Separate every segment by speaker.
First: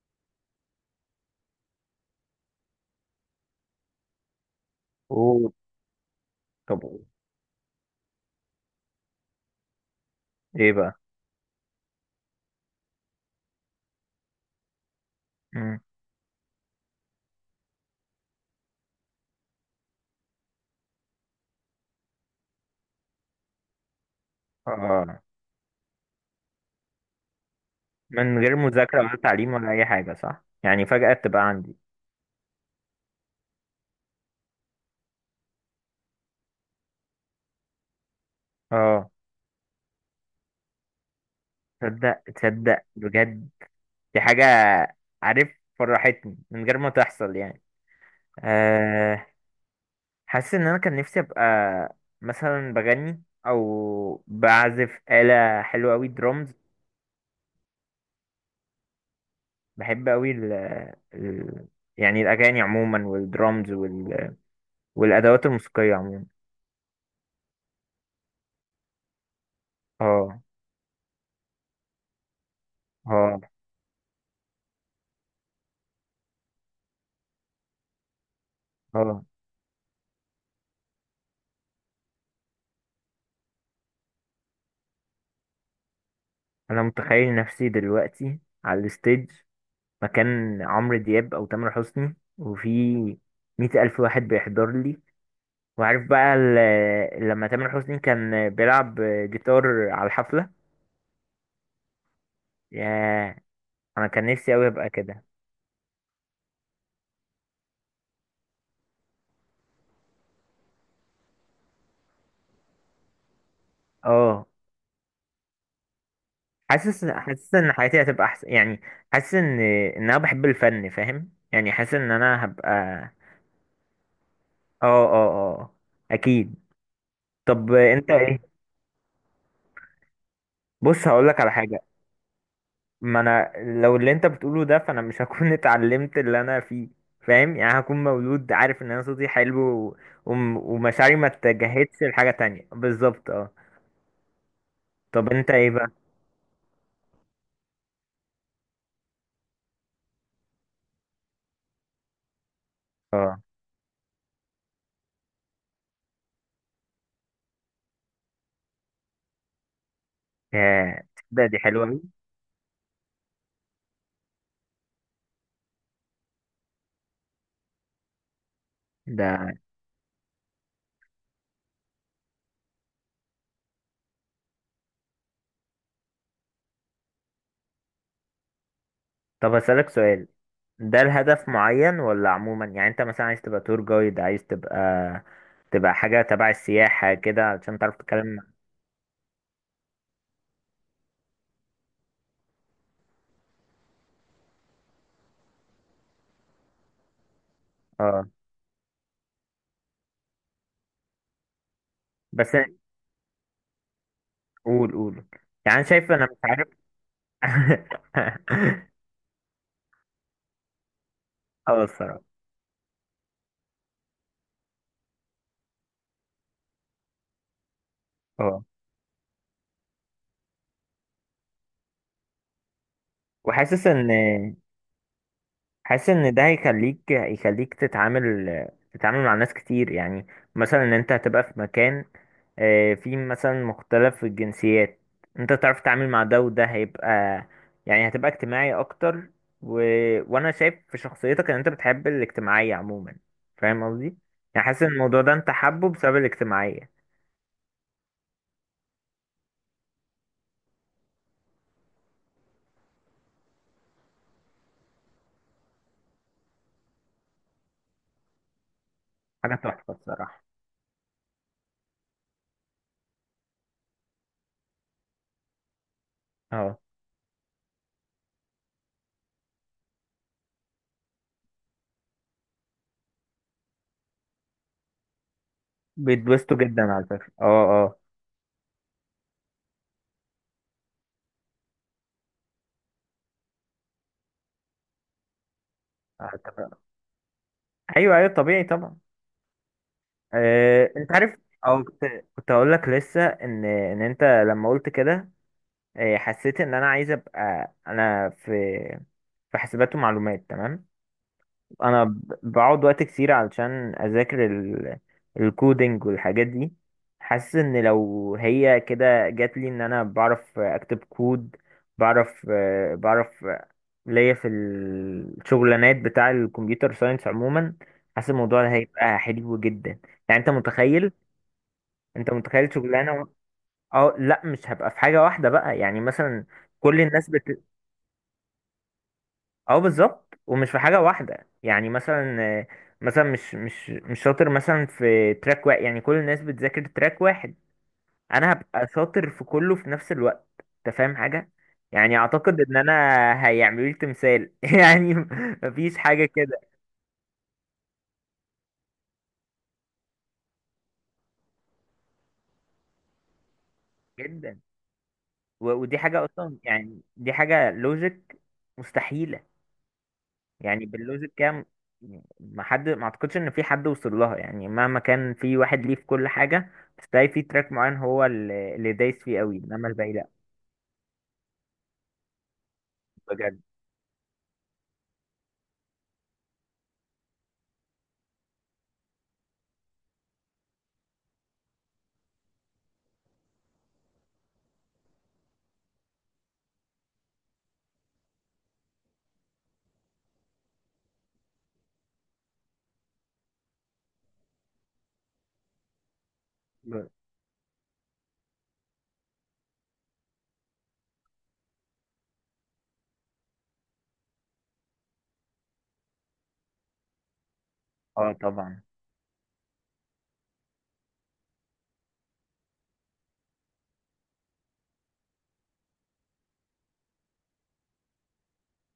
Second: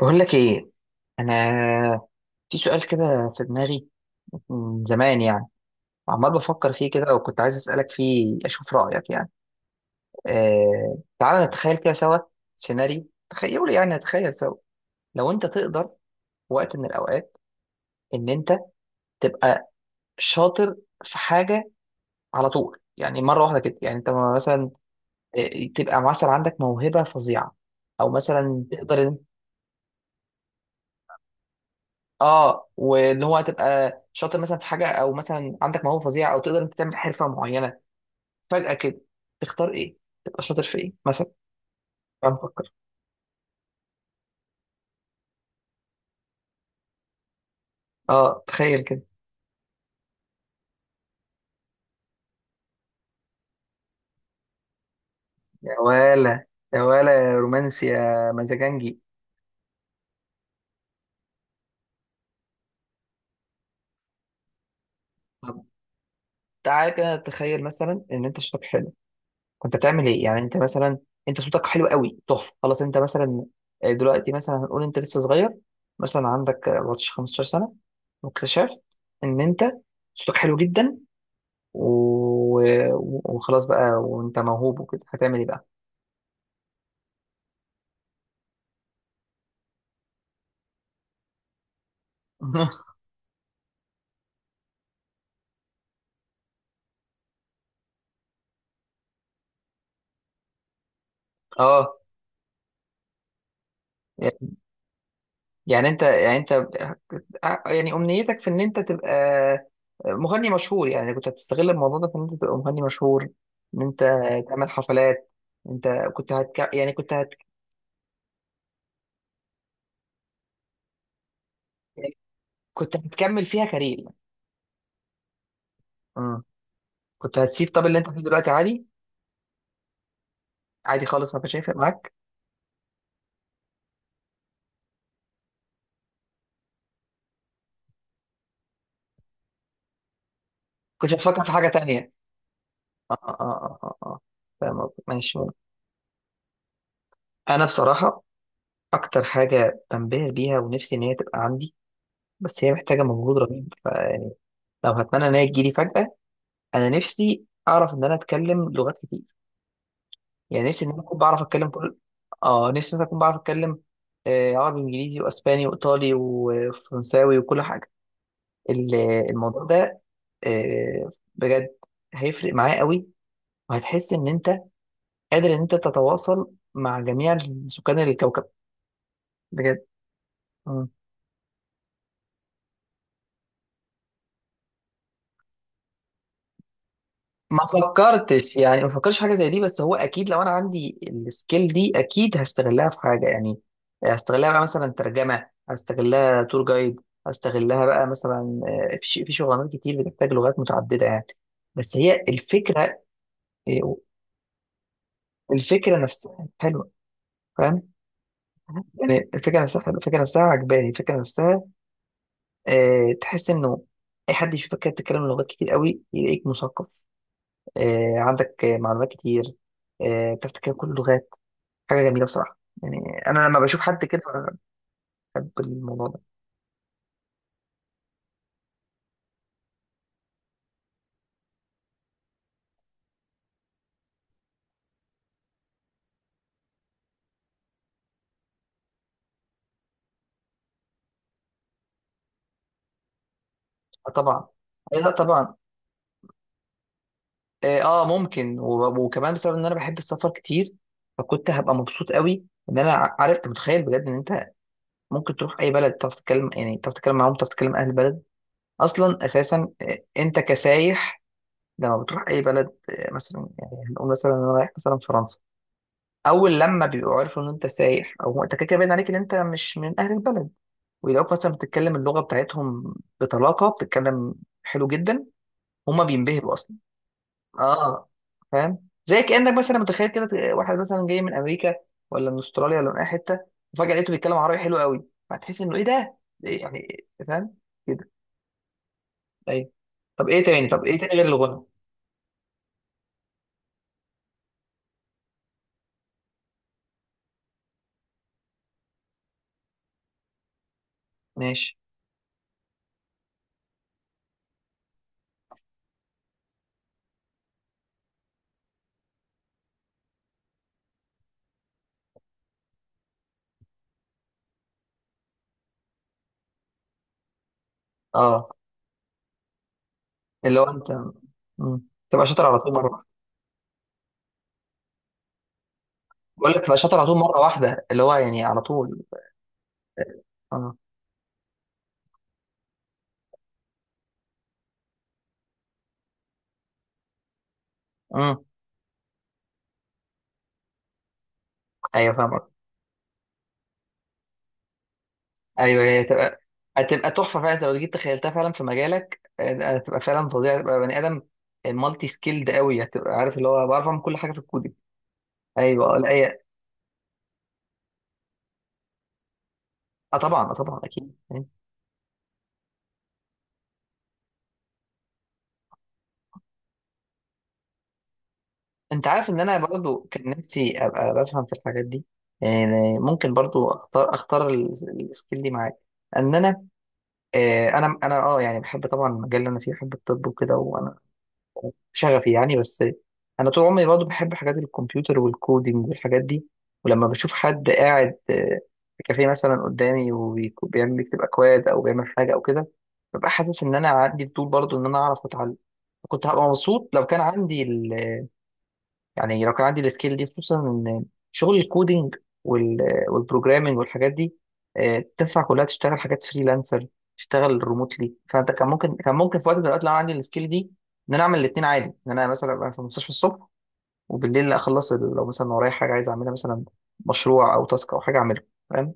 Speaker 1: بقول لك ايه. انا في سؤال كده في دماغي من زمان يعني،
Speaker 2: اوه.
Speaker 1: عمال بفكر
Speaker 2: طب،
Speaker 1: فيه كده وكنت عايز اسالك فيه اشوف رايك يعني.
Speaker 2: ايه بقى؟
Speaker 1: تعال نتخيل كده سوا، سيناريو تخيلوا يعني نتخيل سوا. لو انت
Speaker 2: مم.
Speaker 1: تقدر في وقت من الاوقات ان انت تبقى شاطر في حاجه على طول، يعني مره واحده كده، يعني انت مثلا
Speaker 2: اه،
Speaker 1: آه، تبقى مثلا عندك موهبه فظيعه او
Speaker 2: من غير
Speaker 1: مثلا
Speaker 2: مذاكرة
Speaker 1: تقدر.
Speaker 2: ولا تعليم ولا اي حاجة، صح؟ يعني فجأة تبقى عندي.
Speaker 1: اه واللي هو هتبقى شاطر مثلا في حاجه او مثلا عندك موهبه فظيعه او تقدر انت تعمل حرفه معينه فجاه كده.
Speaker 2: اه،
Speaker 1: تختار ايه؟ تبقى شاطر في ايه مثلا؟
Speaker 2: تصدق
Speaker 1: تعال نفكر.
Speaker 2: تصدق بجد، دي حاجة، عارف، فرحتني من غير ما تحصل يعني.
Speaker 1: اه تخيل كده.
Speaker 2: آه حاسس ان انا كان نفسي ابقى مثلا بغني او بعزف آلة
Speaker 1: يا
Speaker 2: حلوة قوي،
Speaker 1: ولا،
Speaker 2: درامز.
Speaker 1: يا ولا يا رومانسي يا مزاجنجي.
Speaker 2: بحب قوي ال يعني الاغاني عموما، والدرامز والادوات
Speaker 1: طب
Speaker 2: الموسيقية عموما.
Speaker 1: تعالى كده تخيل مثلا ان انت صوتك حلو. كنت بتعمل ايه يعني؟
Speaker 2: اه،
Speaker 1: انت مثلا انت صوتك حلو قوي تحفه خلاص انت
Speaker 2: اه،
Speaker 1: مثلا دلوقتي مثلا هنقول انت لسه صغير، مثلا عندك 14 15 سنه، واكتشفت
Speaker 2: اه.
Speaker 1: ان انت صوتك حلو جدا و- وخلاص بقى وانت موهوب وكده، هتعمل ايه بقى؟
Speaker 2: انا متخيل نفسي دلوقتي على الستيج، مكان عمرو دياب او تامر حسني، وفي 100,000 واحد بيحضر لي. وعارف بقى لما تامر حسني كان بيلعب جيتار على الحفلة،
Speaker 1: اه
Speaker 2: ياه، انا كان نفسي اوي ابقى كده.
Speaker 1: يعني انت اه، يعني امنيتك في ان انت تبقى مغني مشهور؟ يعني كنت هتستغل الموضوع ده في ان انت تبقى مغني مشهور، ان انت
Speaker 2: اه،
Speaker 1: تعمل حفلات؟ انت كنت هتك... يعني
Speaker 2: حاسس
Speaker 1: كنت هت...
Speaker 2: حاسس ان حياتي هتبقى احسن يعني، حاسس ان انا بحب الفن، فاهم يعني، حاسس ان انا هبقى
Speaker 1: كنت هتكمل فيها كارير؟
Speaker 2: اه، اه، آه،
Speaker 1: امم
Speaker 2: اكيد.
Speaker 1: كنت هتسيب
Speaker 2: طب،
Speaker 1: طب اللي انت
Speaker 2: انت
Speaker 1: فيه دلوقتي
Speaker 2: ايه؟
Speaker 1: عادي؟ عادي
Speaker 2: بص،
Speaker 1: خالص ما
Speaker 2: هقولك على
Speaker 1: كانش هيفرق
Speaker 2: حاجة.
Speaker 1: معاك؟
Speaker 2: ما انا، لو اللي انت بتقوله ده فانا مش هكون اتعلمت اللي انا فيه، فاهم يعني، هكون مولود عارف ان انا صوتي حلو و...
Speaker 1: كنت
Speaker 2: ومشاعري ما
Speaker 1: هتفكر في حاجة
Speaker 2: اتجهتش
Speaker 1: تانية؟
Speaker 2: لحاجة تانية
Speaker 1: اه
Speaker 2: بالظبط،
Speaker 1: اه
Speaker 2: اه.
Speaker 1: اه اه اه، فاهم قصدك.
Speaker 2: طب،
Speaker 1: ماشي.
Speaker 2: انت ايه بقى؟
Speaker 1: انا بصراحة أكتر حاجة بنبهر بيها ونفسي إن هي تبقى عندي، بس هي محتاجة مجهود
Speaker 2: اه،
Speaker 1: رهيب فيعني لو هتمنى إن هي تجيلي فجأة، أنا نفسي أعرف إن أنا أتكلم لغات كتير. يعني نفسي إن
Speaker 2: يا،
Speaker 1: أنا أكون بعرف
Speaker 2: تصدق، دي
Speaker 1: أتكلم
Speaker 2: حلوة
Speaker 1: كل،
Speaker 2: أوي.
Speaker 1: آه نفسي إن أنا أكون بعرف أتكلم عربي وإنجليزي وأسباني وإيطالي وفرنساوي وكل حاجة. ال-
Speaker 2: ده
Speaker 1: الموضوع ده بجد هيفرق معايا قوي، وهتحس إن أنت قادر إن أنت تتواصل مع جميع سكان الكوكب
Speaker 2: طب،
Speaker 1: بجد.
Speaker 2: هسألك سؤال، ده الهدف معين ولا عموما؟ يعني انت مثلا عايز تبقى تور جايد، عايز تبقى حاجة تبع السياحة كده
Speaker 1: ما
Speaker 2: علشان تعرف تتكلم مع-.
Speaker 1: فكرتش يعني، ما فكرتش في حاجه زي دي، بس هو اكيد لو انا عندي السكيل دي اكيد هستغلها في حاجه يعني. هستغلها بقى مثلا ترجمه، هستغلها تور جايد، هستغلها بقى
Speaker 2: اه،
Speaker 1: مثلا في في شغلانات كتير بتحتاج لغات متعدده يعني. بس هي
Speaker 2: بس
Speaker 1: الفكره آه،
Speaker 2: قول قول، يعني أنا
Speaker 1: الفكره
Speaker 2: شايف، انا مش
Speaker 1: نفسها
Speaker 2: عارف
Speaker 1: حلوه، فاهم؟ يعني الفكره نفسها حلوة، الفكره نفسها عجباني، الفكره نفسها
Speaker 2: اه، الصراحة.
Speaker 1: تحس انه اي حد يشوفك كده بتتكلم لغات كتير قوي يلاقيك مثقف، عندك
Speaker 2: اه،
Speaker 1: معلومات كتير، بتعرف تتكلم كل اللغات. حاجه جميله بصراحه، يعني انا لما بشوف
Speaker 2: وحاسس
Speaker 1: حد
Speaker 2: ان
Speaker 1: كده بحب الموضوع
Speaker 2: حاسس
Speaker 1: ده.
Speaker 2: ان ده هيخليك تتعامل مع ناس كتير يعني، مثلا ان انت هتبقى في مكان فيه مثلا مختلف الجنسيات، انت تعرف تتعامل مع ده، وده هيبقى، يعني هتبقى اجتماعي اكتر و... وانا شايف في شخصيتك ان انت بتحب الاجتماعية عموما، فاهم
Speaker 1: آه
Speaker 2: قصدي؟
Speaker 1: طبعا.
Speaker 2: يعني حاسس ان
Speaker 1: آه لا
Speaker 2: الموضوع ده انت
Speaker 1: طبعا
Speaker 2: حابه بسبب الاجتماعية.
Speaker 1: اه، ممكن وب- وكمان بسبب ان انا بحب السفر كتير، فكنت هبقى مبسوط قوي ان انا عارف انت متخيل بجد ان انت ممكن تروح اي بلد تعرف تتكلم، يعني تعرف تتكلم معاهم، تعرف تتكلم اهل البلد اصلا
Speaker 2: حاجة
Speaker 1: اساسا.
Speaker 2: تحفة
Speaker 1: انت
Speaker 2: الصراحة.
Speaker 1: كسايح لما بتروح اي بلد مثلا، يعني هنقول مثلا انا رايح مثلا فرنسا، اول
Speaker 2: اه،
Speaker 1: لما بيبقوا عارفوا ان انت سايح او انت كده كده باين عليك ان انت مش من اهل البلد، ولو مثلا بتتكلم اللغه بتاعتهم بطلاقه بتتكلم، حلو جدا، هما بينبهروا
Speaker 2: بيتبسطوا
Speaker 1: اصلا.
Speaker 2: جدا على فكرة، اه، اه.
Speaker 1: اه فاهم؟ زي كانك مثلا متخيل كده واحد مثلا جاي من امريكا ولا من استراليا ولا من اي حته، وفجاه لقيته بيتكلم عربي حلو قوي، هتحس انه ايه ده. إيه
Speaker 2: أتفق.
Speaker 1: يعني، فاهم كده؟
Speaker 2: ايوه، ايوه، طبيعي طبعا.
Speaker 1: ايوه. طب ايه تاني؟ طب ايه تاني
Speaker 2: انت
Speaker 1: غير
Speaker 2: عارف،
Speaker 1: الغنى؟
Speaker 2: او كنت كنت اقول لك لسه ان ان انت لما قلت كده، حسيت ان انا عايز ابقى، انا في حاسبات ومعلومات، تمام.
Speaker 1: ماشي.
Speaker 2: انا بقعد وقت كتير علشان اذاكر الكودينج والحاجات دي. حاسس ان لو هي كده جات لي، ان انا بعرف اكتب كود، بعرف آه، بعرف آه، ليا في الشغلانات بتاع الكمبيوتر ساينس عموما. حاسس
Speaker 1: اه
Speaker 2: الموضوع ده هيبقى حلو جدا، يعني انت
Speaker 1: اللي هو انت
Speaker 2: متخيل
Speaker 1: مم. تبقى شاطر على طول مره واحدة.
Speaker 2: شغلانه اه، لا، مش هبقى في حاجه واحده بقى، يعني مثلا،
Speaker 1: بقول لك تبقى شاطر
Speaker 2: كل
Speaker 1: على طول
Speaker 2: الناس
Speaker 1: مره
Speaker 2: بت-.
Speaker 1: واحده اللي هو يعني على طول.
Speaker 2: اه، بالظبط، ومش
Speaker 1: اه.
Speaker 2: في حاجه واحده، يعني مثلا، مثلا مش شاطر مثلا في تراك واحد، يعني كل الناس بتذاكر تراك واحد،
Speaker 1: امم
Speaker 2: انا هبقى شاطر في كله في نفس الوقت. انت فاهم حاجه؟
Speaker 1: ايوه
Speaker 2: يعني
Speaker 1: فاهم.
Speaker 2: اعتقد ان انا هيعملوا لي تمثال يعني،
Speaker 1: ايوه
Speaker 2: مفيش
Speaker 1: هي
Speaker 2: حاجه
Speaker 1: هتبقى،
Speaker 2: كده
Speaker 1: هتبقى تحفه فعلا. أنت لو جيت تخيلتها فعلا في مجالك هتبقى فعلا فظيعه، هتبقى بني ادم مالتي سكيلد قوي، هتبقى عارف اللي هو بعرف اعمل كل حاجه في
Speaker 2: جدا.
Speaker 1: الكودينج. ايوه
Speaker 2: ودي
Speaker 1: لا
Speaker 2: حاجه
Speaker 1: هي.
Speaker 2: اصلا، يعني دي حاجه لوجيك، مستحيل.
Speaker 1: اه طبعا، اه طبعا
Speaker 2: يعني
Speaker 1: اكيد
Speaker 2: باللوز
Speaker 1: يعني.
Speaker 2: الكام، ما حد، ما اعتقدش ان في حد وصل لها، يعني مهما كان في واحد ليه في كل حاجه، بس تلاقي في تراك معين هو اللي
Speaker 1: انت
Speaker 2: دايس
Speaker 1: عارف
Speaker 2: فيه
Speaker 1: ان
Speaker 2: قوي،
Speaker 1: انا
Speaker 2: انما
Speaker 1: برضو
Speaker 2: الباقي لا.
Speaker 1: كان نفسي ابقى بفهم في الحاجات دي، يعني ممكن
Speaker 2: بجد.
Speaker 1: برضو اختار السكيل دي معاك، ان انا انا انا يعني بحب طبعا المجال اللي انا فيه، بحب الطب وكده، شغفي يعني، بس انا طول عمري برضه بحب حاجات الكمبيوتر والكودينج والحاجات دي. ولما بشوف حد قاعد في كافيه مثلا قدامي وبيعمل بيكتب اكواد او بيعمل حاجه او كده، ببقى حاسس ان انا عندي فضول برضه ان انا اعرف اتعلم. كنت هبقى مبسوط لو كان عندي، يعني لو كان عندي السكيل دي، خصوصا ان شغل الكودينج وال- والبروجرامينج والحاجات دي تنفع كلها تشتغل حاجات فريلانسر، تشتغل ريموتلي،
Speaker 2: اه،
Speaker 1: فانت كان
Speaker 2: طبعا.
Speaker 1: ممكن كان ممكن في وقت من الاوقات لو أنا عندي السكيل دي ان انا اعمل الاثنين عادي، ان انا مثلا ابقى في المستشفى الصبح وبالليل اخلص لو مثلا ورايا حاجه عايز اعملها، مثلا مشروع او تاسك او حاجه اعملها، فاهم؟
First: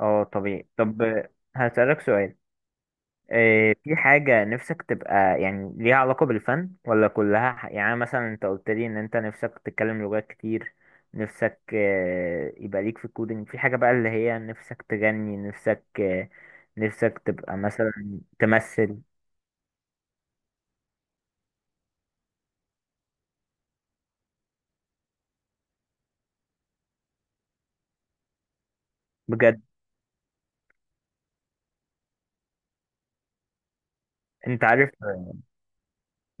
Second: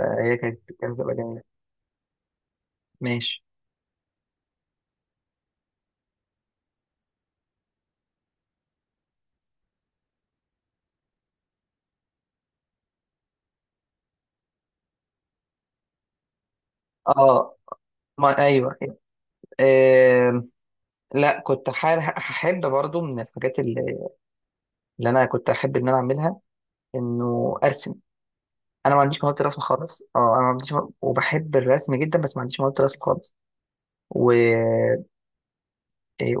Speaker 2: اه،
Speaker 1: كانت
Speaker 2: طبيعي. طب،
Speaker 1: تبقى جميله.
Speaker 2: هسألك سؤال،
Speaker 1: ماشي.
Speaker 2: إيه، في حاجة نفسك تبقى، يعني ليها علاقة بالفن، ولا كلها يعني مثلا، انت قلت لي ان انت نفسك تتكلم لغات كتير، نفسك يبقى ليك في الكودينج، في حاجة بقى اللي هي نفسك تغني، نفسك نفسك
Speaker 1: اه
Speaker 2: تبقى مثلا
Speaker 1: ما ايوه،
Speaker 2: تمثل.
Speaker 1: آه لا كنت حابب احب برضو من الحاجات اللي انا كنت احب ان انا اعملها انه ارسم. انا ما عنديش مهاره الرسم
Speaker 2: بجد.
Speaker 1: خالص. اه انا ما عنديش وبحب الرسم جدا بس ما عنديش مهاره الرسم خالص. و
Speaker 2: انت عارف
Speaker 1: إيه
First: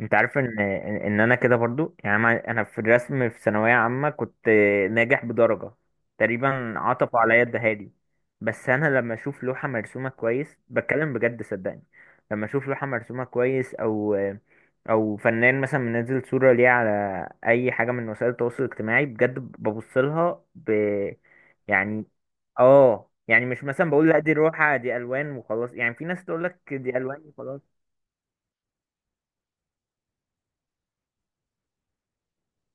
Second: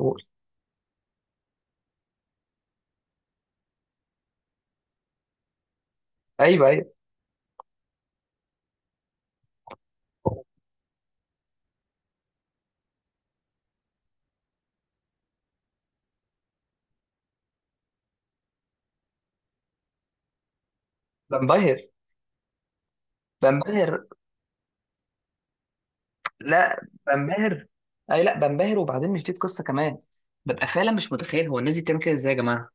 Speaker 2: انت عارف ان ان إن انا كده برضو، يعني أنا في الرسم في ثانويه عامه، كنت ناجح بدرجه،
Speaker 1: ايوه
Speaker 2: تقريبا
Speaker 1: ايوه
Speaker 2: عطفوا عليا الدهالي. بس انا لما اشوف لوحه مرسومه كويس، بتكلم بجد، صدقني، لما اشوف لوحه مرسومه كويس، او فنان مثلا منزل صوره ليه على اي حاجه من وسائل التواصل الاجتماعي، بجد ببص لها
Speaker 1: بنبهر،
Speaker 2: يعني. اه، يعني مش مثلا
Speaker 1: بنبهر.
Speaker 2: بقول لا دي روحه دي الوان وخلاص، يعني في ناس تقول لك
Speaker 1: لا
Speaker 2: دي الوان وخلاص.
Speaker 1: بنبهر، اي لا بنبهر، وبعدين مش دي القصه كمان. ببقى فعلا مش متخيل هو الناس دي بتعمل كده ازاي يا جماعه.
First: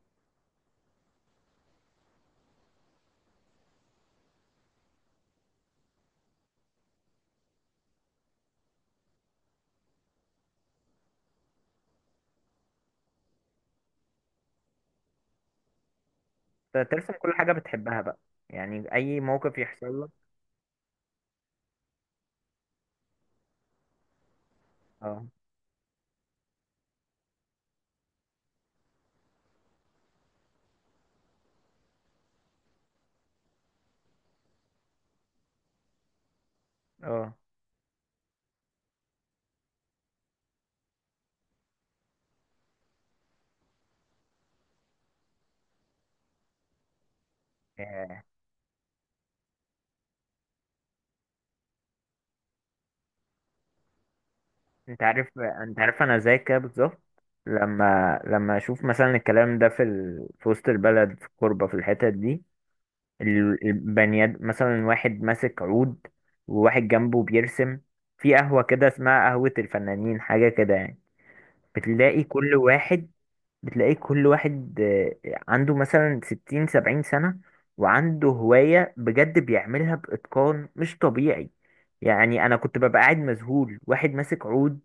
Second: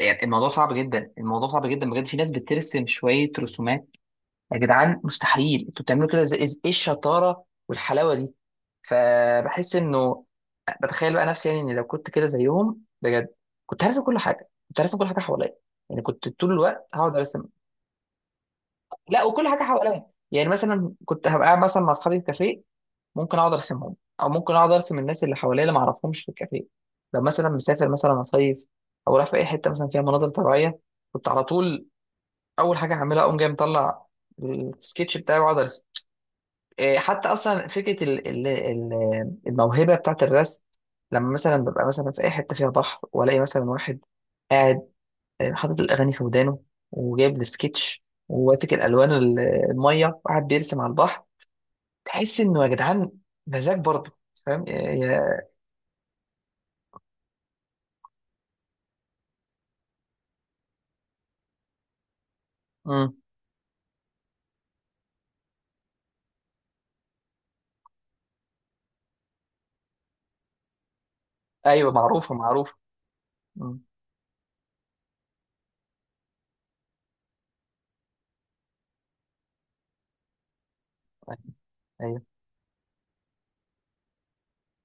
Speaker 1: يعني الموضوع صعب جدا، الموضوع صعب جدا بجد، في ناس بترسم شويه رسومات، يا جدعان مستحيل انتوا بتعملوا كده ازاي؟ ايه الشطاره والحلاوه دي؟ فبحس انه، بتخيل بقى نفسي يعني ان لو كنت كده زيهم بجد، كنت هرسم كل حاجه، كنت هرسم كل حاجه حواليا، يعني كنت طول الوقت
Speaker 2: ترسم
Speaker 1: هقعد
Speaker 2: كل
Speaker 1: ارسم.
Speaker 2: حاجة بتحبها بقى، يعني أي
Speaker 1: لا وكل
Speaker 2: موقف
Speaker 1: حاجه
Speaker 2: يحصل
Speaker 1: حواليا.
Speaker 2: لك.
Speaker 1: يعني مثلا كنت هبقى قاعد مثلا مع اصحابي في كافيه ممكن اقعد ارسمهم، او ممكن اقعد ارسم الناس
Speaker 2: اه،
Speaker 1: اللي حواليا اللي ما اعرفهمش في الكافيه. لو مثلا مسافر مثلا اصيف او رايح في اي حته مثلا فيها مناظر طبيعيه، كنت على طول اول حاجه هعملها اقوم جاي مطلع السكتش بتاعي واقعد ارسم. إيه، حتى
Speaker 2: اه.
Speaker 1: اصلا فكره الموهبه بتاعت الرسم، لما مثلا ببقى مثلا في اي حته فيها بحر والاقي مثلا واحد قاعد حاطط الاغاني في ودانه وجايب السكتش
Speaker 2: آه،
Speaker 1: وماسك الالوان الميه وقاعد بيرسم على البحر، تحس انه يا جدعان مزاج برضه. فاهم إيه،
Speaker 2: انت عارف،
Speaker 1: يا،
Speaker 2: انا زي كده بالظبط. لما اشوف مثلا الكلام ده في في وسط البلد، في الكوربة، في الحتت دي،
Speaker 1: مم.
Speaker 2: البنياد، مثلا واحد ماسك عود، وواحد جنبه بيرسم، في قهوة كده اسمها قهوة الفنانين، حاجة كده يعني.
Speaker 1: ايوه
Speaker 2: بتلاقي
Speaker 1: معروفه
Speaker 2: كل
Speaker 1: معروفه.
Speaker 2: واحد
Speaker 1: مم.
Speaker 2: بتلاقيه كل واحد، عنده مثلا 60 70 سنة، وعنده هواية بجد بيعملها بإتقان مش طبيعي.
Speaker 1: ايوه
Speaker 2: يعني أنا كنت ببقى قاعد مذهول، واحد ماسك عود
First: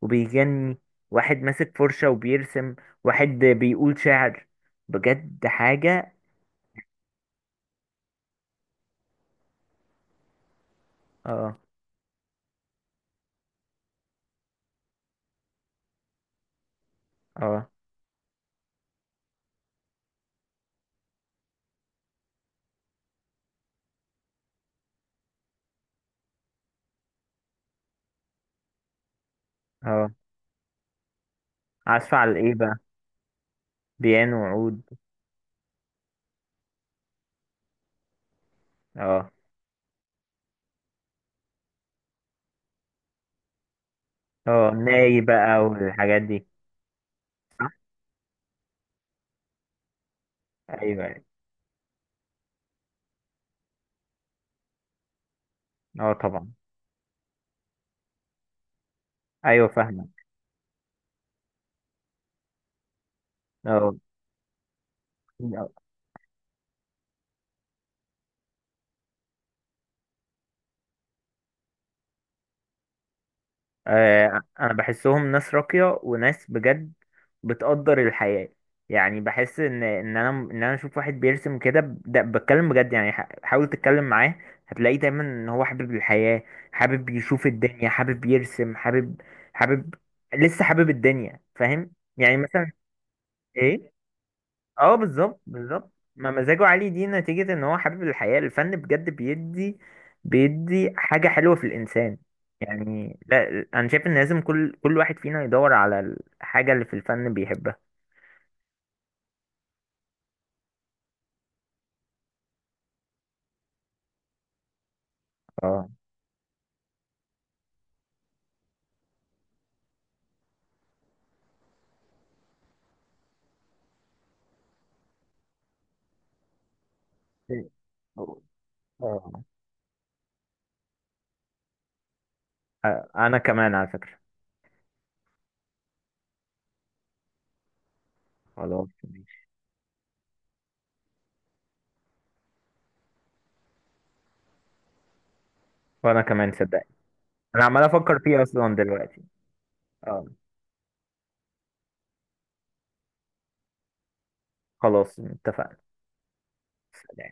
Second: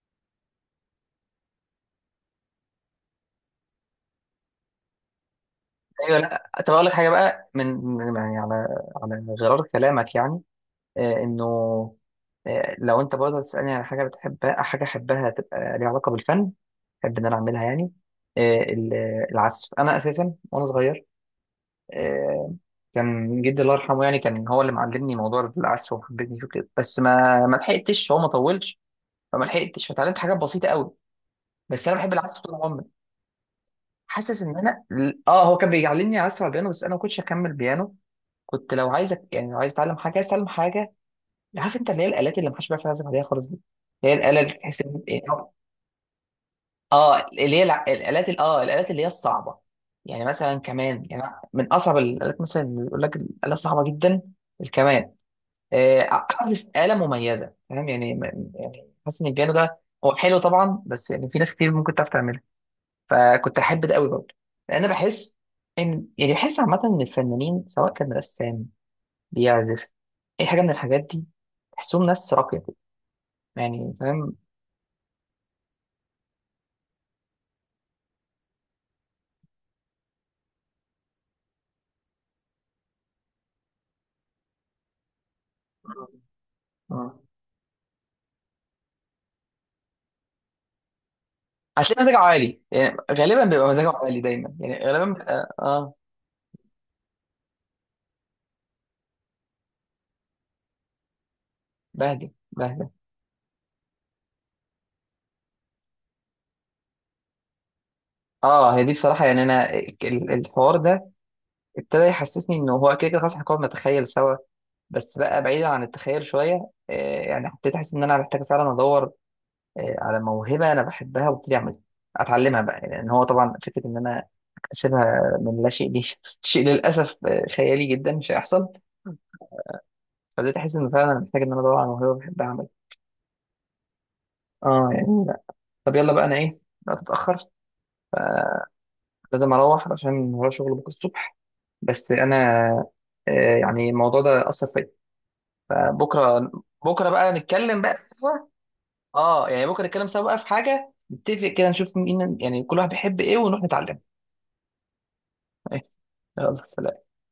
Speaker 2: وبيغني، واحد ماسك فرشة وبيرسم، واحد بيقول شعر، بجد حاجة.
Speaker 1: ايوه. لا طب اقول لك حاجه بقى يعني على على غرار كلامك يعني انه
Speaker 2: اه،
Speaker 1: لو انت برضه تسألني على حاجة بتحبها، حاجة احبها تبقى ليها علاقة بالفن، احب ان انا اعملها
Speaker 2: اه،
Speaker 1: يعني، آه، ال- العزف. انا اساسا وانا صغير آه، كان جدي الله يرحمه يعني كان هو اللي معلمني موضوع العزف وحببني فيه كده، بس ما لحقتش، هو ما طولش، فما لحقتش
Speaker 2: اه.
Speaker 1: فتعلمت حاجات بسيطة قوي، بس انا بحب
Speaker 2: عزف على
Speaker 1: العزف طول
Speaker 2: ايه بقى،
Speaker 1: عمري. حاسس
Speaker 2: بيانو
Speaker 1: ان
Speaker 2: وعود؟
Speaker 1: انا، اه هو كان بيعلمني عزف على البيانو بس انا ما كنتش اكمل بيانو. كنت لو عايزك
Speaker 2: اه،
Speaker 1: يعني لو عايز اتعلم حاجة عايز اتعلم حاجة، عارف انت اللي هي الالات اللي محدش بيعرف يعزف عليها خالص دي، اللي هي الاله اللي
Speaker 2: اه،
Speaker 1: تحس ان إيه؟
Speaker 2: ناي بقى والحاجات دي.
Speaker 1: اه اللي هي
Speaker 2: صح؟
Speaker 1: الالات الالات اللي هي الصعبه يعني، مثلا كمان
Speaker 2: ايوه،
Speaker 1: يعني
Speaker 2: أيوة.
Speaker 1: من اصعب الالات مثلا اللي يقول لك الاله صعبه جدا، الكمان.
Speaker 2: اه، طبعا.
Speaker 1: اعزف اله مميزه، فاهم يعني؟ يعني حاسس ان البيانو
Speaker 2: ايوه،
Speaker 1: ده
Speaker 2: فاهمة.
Speaker 1: هو حلو طبعا بس يعني في ناس كتير ممكن تعرف تعملها، فكنت احب ده
Speaker 2: اه،
Speaker 1: قوي برضه، لان بحس ان، يعني بحس عامه ان الفنانين سواء كان رسام، بيعزف، اي حاجه من الحاجات دي، تحسهم ناس راقيه كده. يعني فاهم.
Speaker 2: انا بحسهم ناس راقية وناس بجد بتقدر الحياة. يعني بحس ان انا اشوف واحد بيرسم كده ده بتكلم بجد، يعني حاول تتكلم معاه، هتلاقيه دايما ان هو حابب الحياة، حابب
Speaker 1: اه
Speaker 2: يشوف الدنيا، حابب يرسم، حابب لسه حابب الدنيا، فاهم
Speaker 1: هتلاقي مزاجه
Speaker 2: يعني
Speaker 1: عالي
Speaker 2: مثلا.
Speaker 1: يعني، غالبا بيبقى مزاجه
Speaker 2: ايه.
Speaker 1: عالي دايما يعني،
Speaker 2: اه،
Speaker 1: غالبا
Speaker 2: بالظبط،
Speaker 1: بيبقى
Speaker 2: بالظبط،
Speaker 1: اه.
Speaker 2: ما مزاجه عالي دي نتيجة ان هو حابب الحياة. الفن بجد بيدي حاجة حلوة في الانسان،
Speaker 1: بهدى بهدى.
Speaker 2: يعني لا، انا شايف ان لازم كل واحد فينا يدور على الحاجة اللي في الفن بيحبها.
Speaker 1: اه هي دي بصراحه، يعني انا الحوار ده ابتدى يحسسني انه هو كده كده خلاص، احنا كنا بنتخيل سوا، بس بقى بعيدا عن
Speaker 2: اه.
Speaker 1: التخيل شويه آه، يعني ابتديت احس ان انا محتاج فعلا ادور على موهبه انا بحبها وابتدي اعملها، اتعلمها بقى، لان يعني ان هو طبعا فكره ان انا اسيبها من لا شيء دي شيء للاسف خيالي جدا مش هيحصل.
Speaker 2: اه.
Speaker 1: فبدأت احس ان فعلا محتاج ان انا ادور على موهبه بحبها اعملها.
Speaker 2: انا كمان على فكرة،
Speaker 1: اه يعني طب يلا بقى، انا ايه بقى، تتاخر،
Speaker 2: خلاص ماشي.
Speaker 1: لازم اروح عشان ورايا شغل بكره الصبح. بس انا يعني الموضوع ده اثر فيا،
Speaker 2: وانا
Speaker 1: فبكره،
Speaker 2: كمان صدقني،
Speaker 1: بكره بقى
Speaker 2: انا
Speaker 1: نتكلم
Speaker 2: عمال
Speaker 1: بقى
Speaker 2: افكر
Speaker 1: سوا.
Speaker 2: فيه اصلا دلوقتي.
Speaker 1: اه يعني بكره نتكلم سوا
Speaker 2: اه،
Speaker 1: بقى، في حاجه نتفق كده نشوف مين يعني كل واحد بيحب ايه ونروح نتعلم.
Speaker 2: خلاص اتفقنا.
Speaker 1: يلا سلام.
Speaker 2: سلام.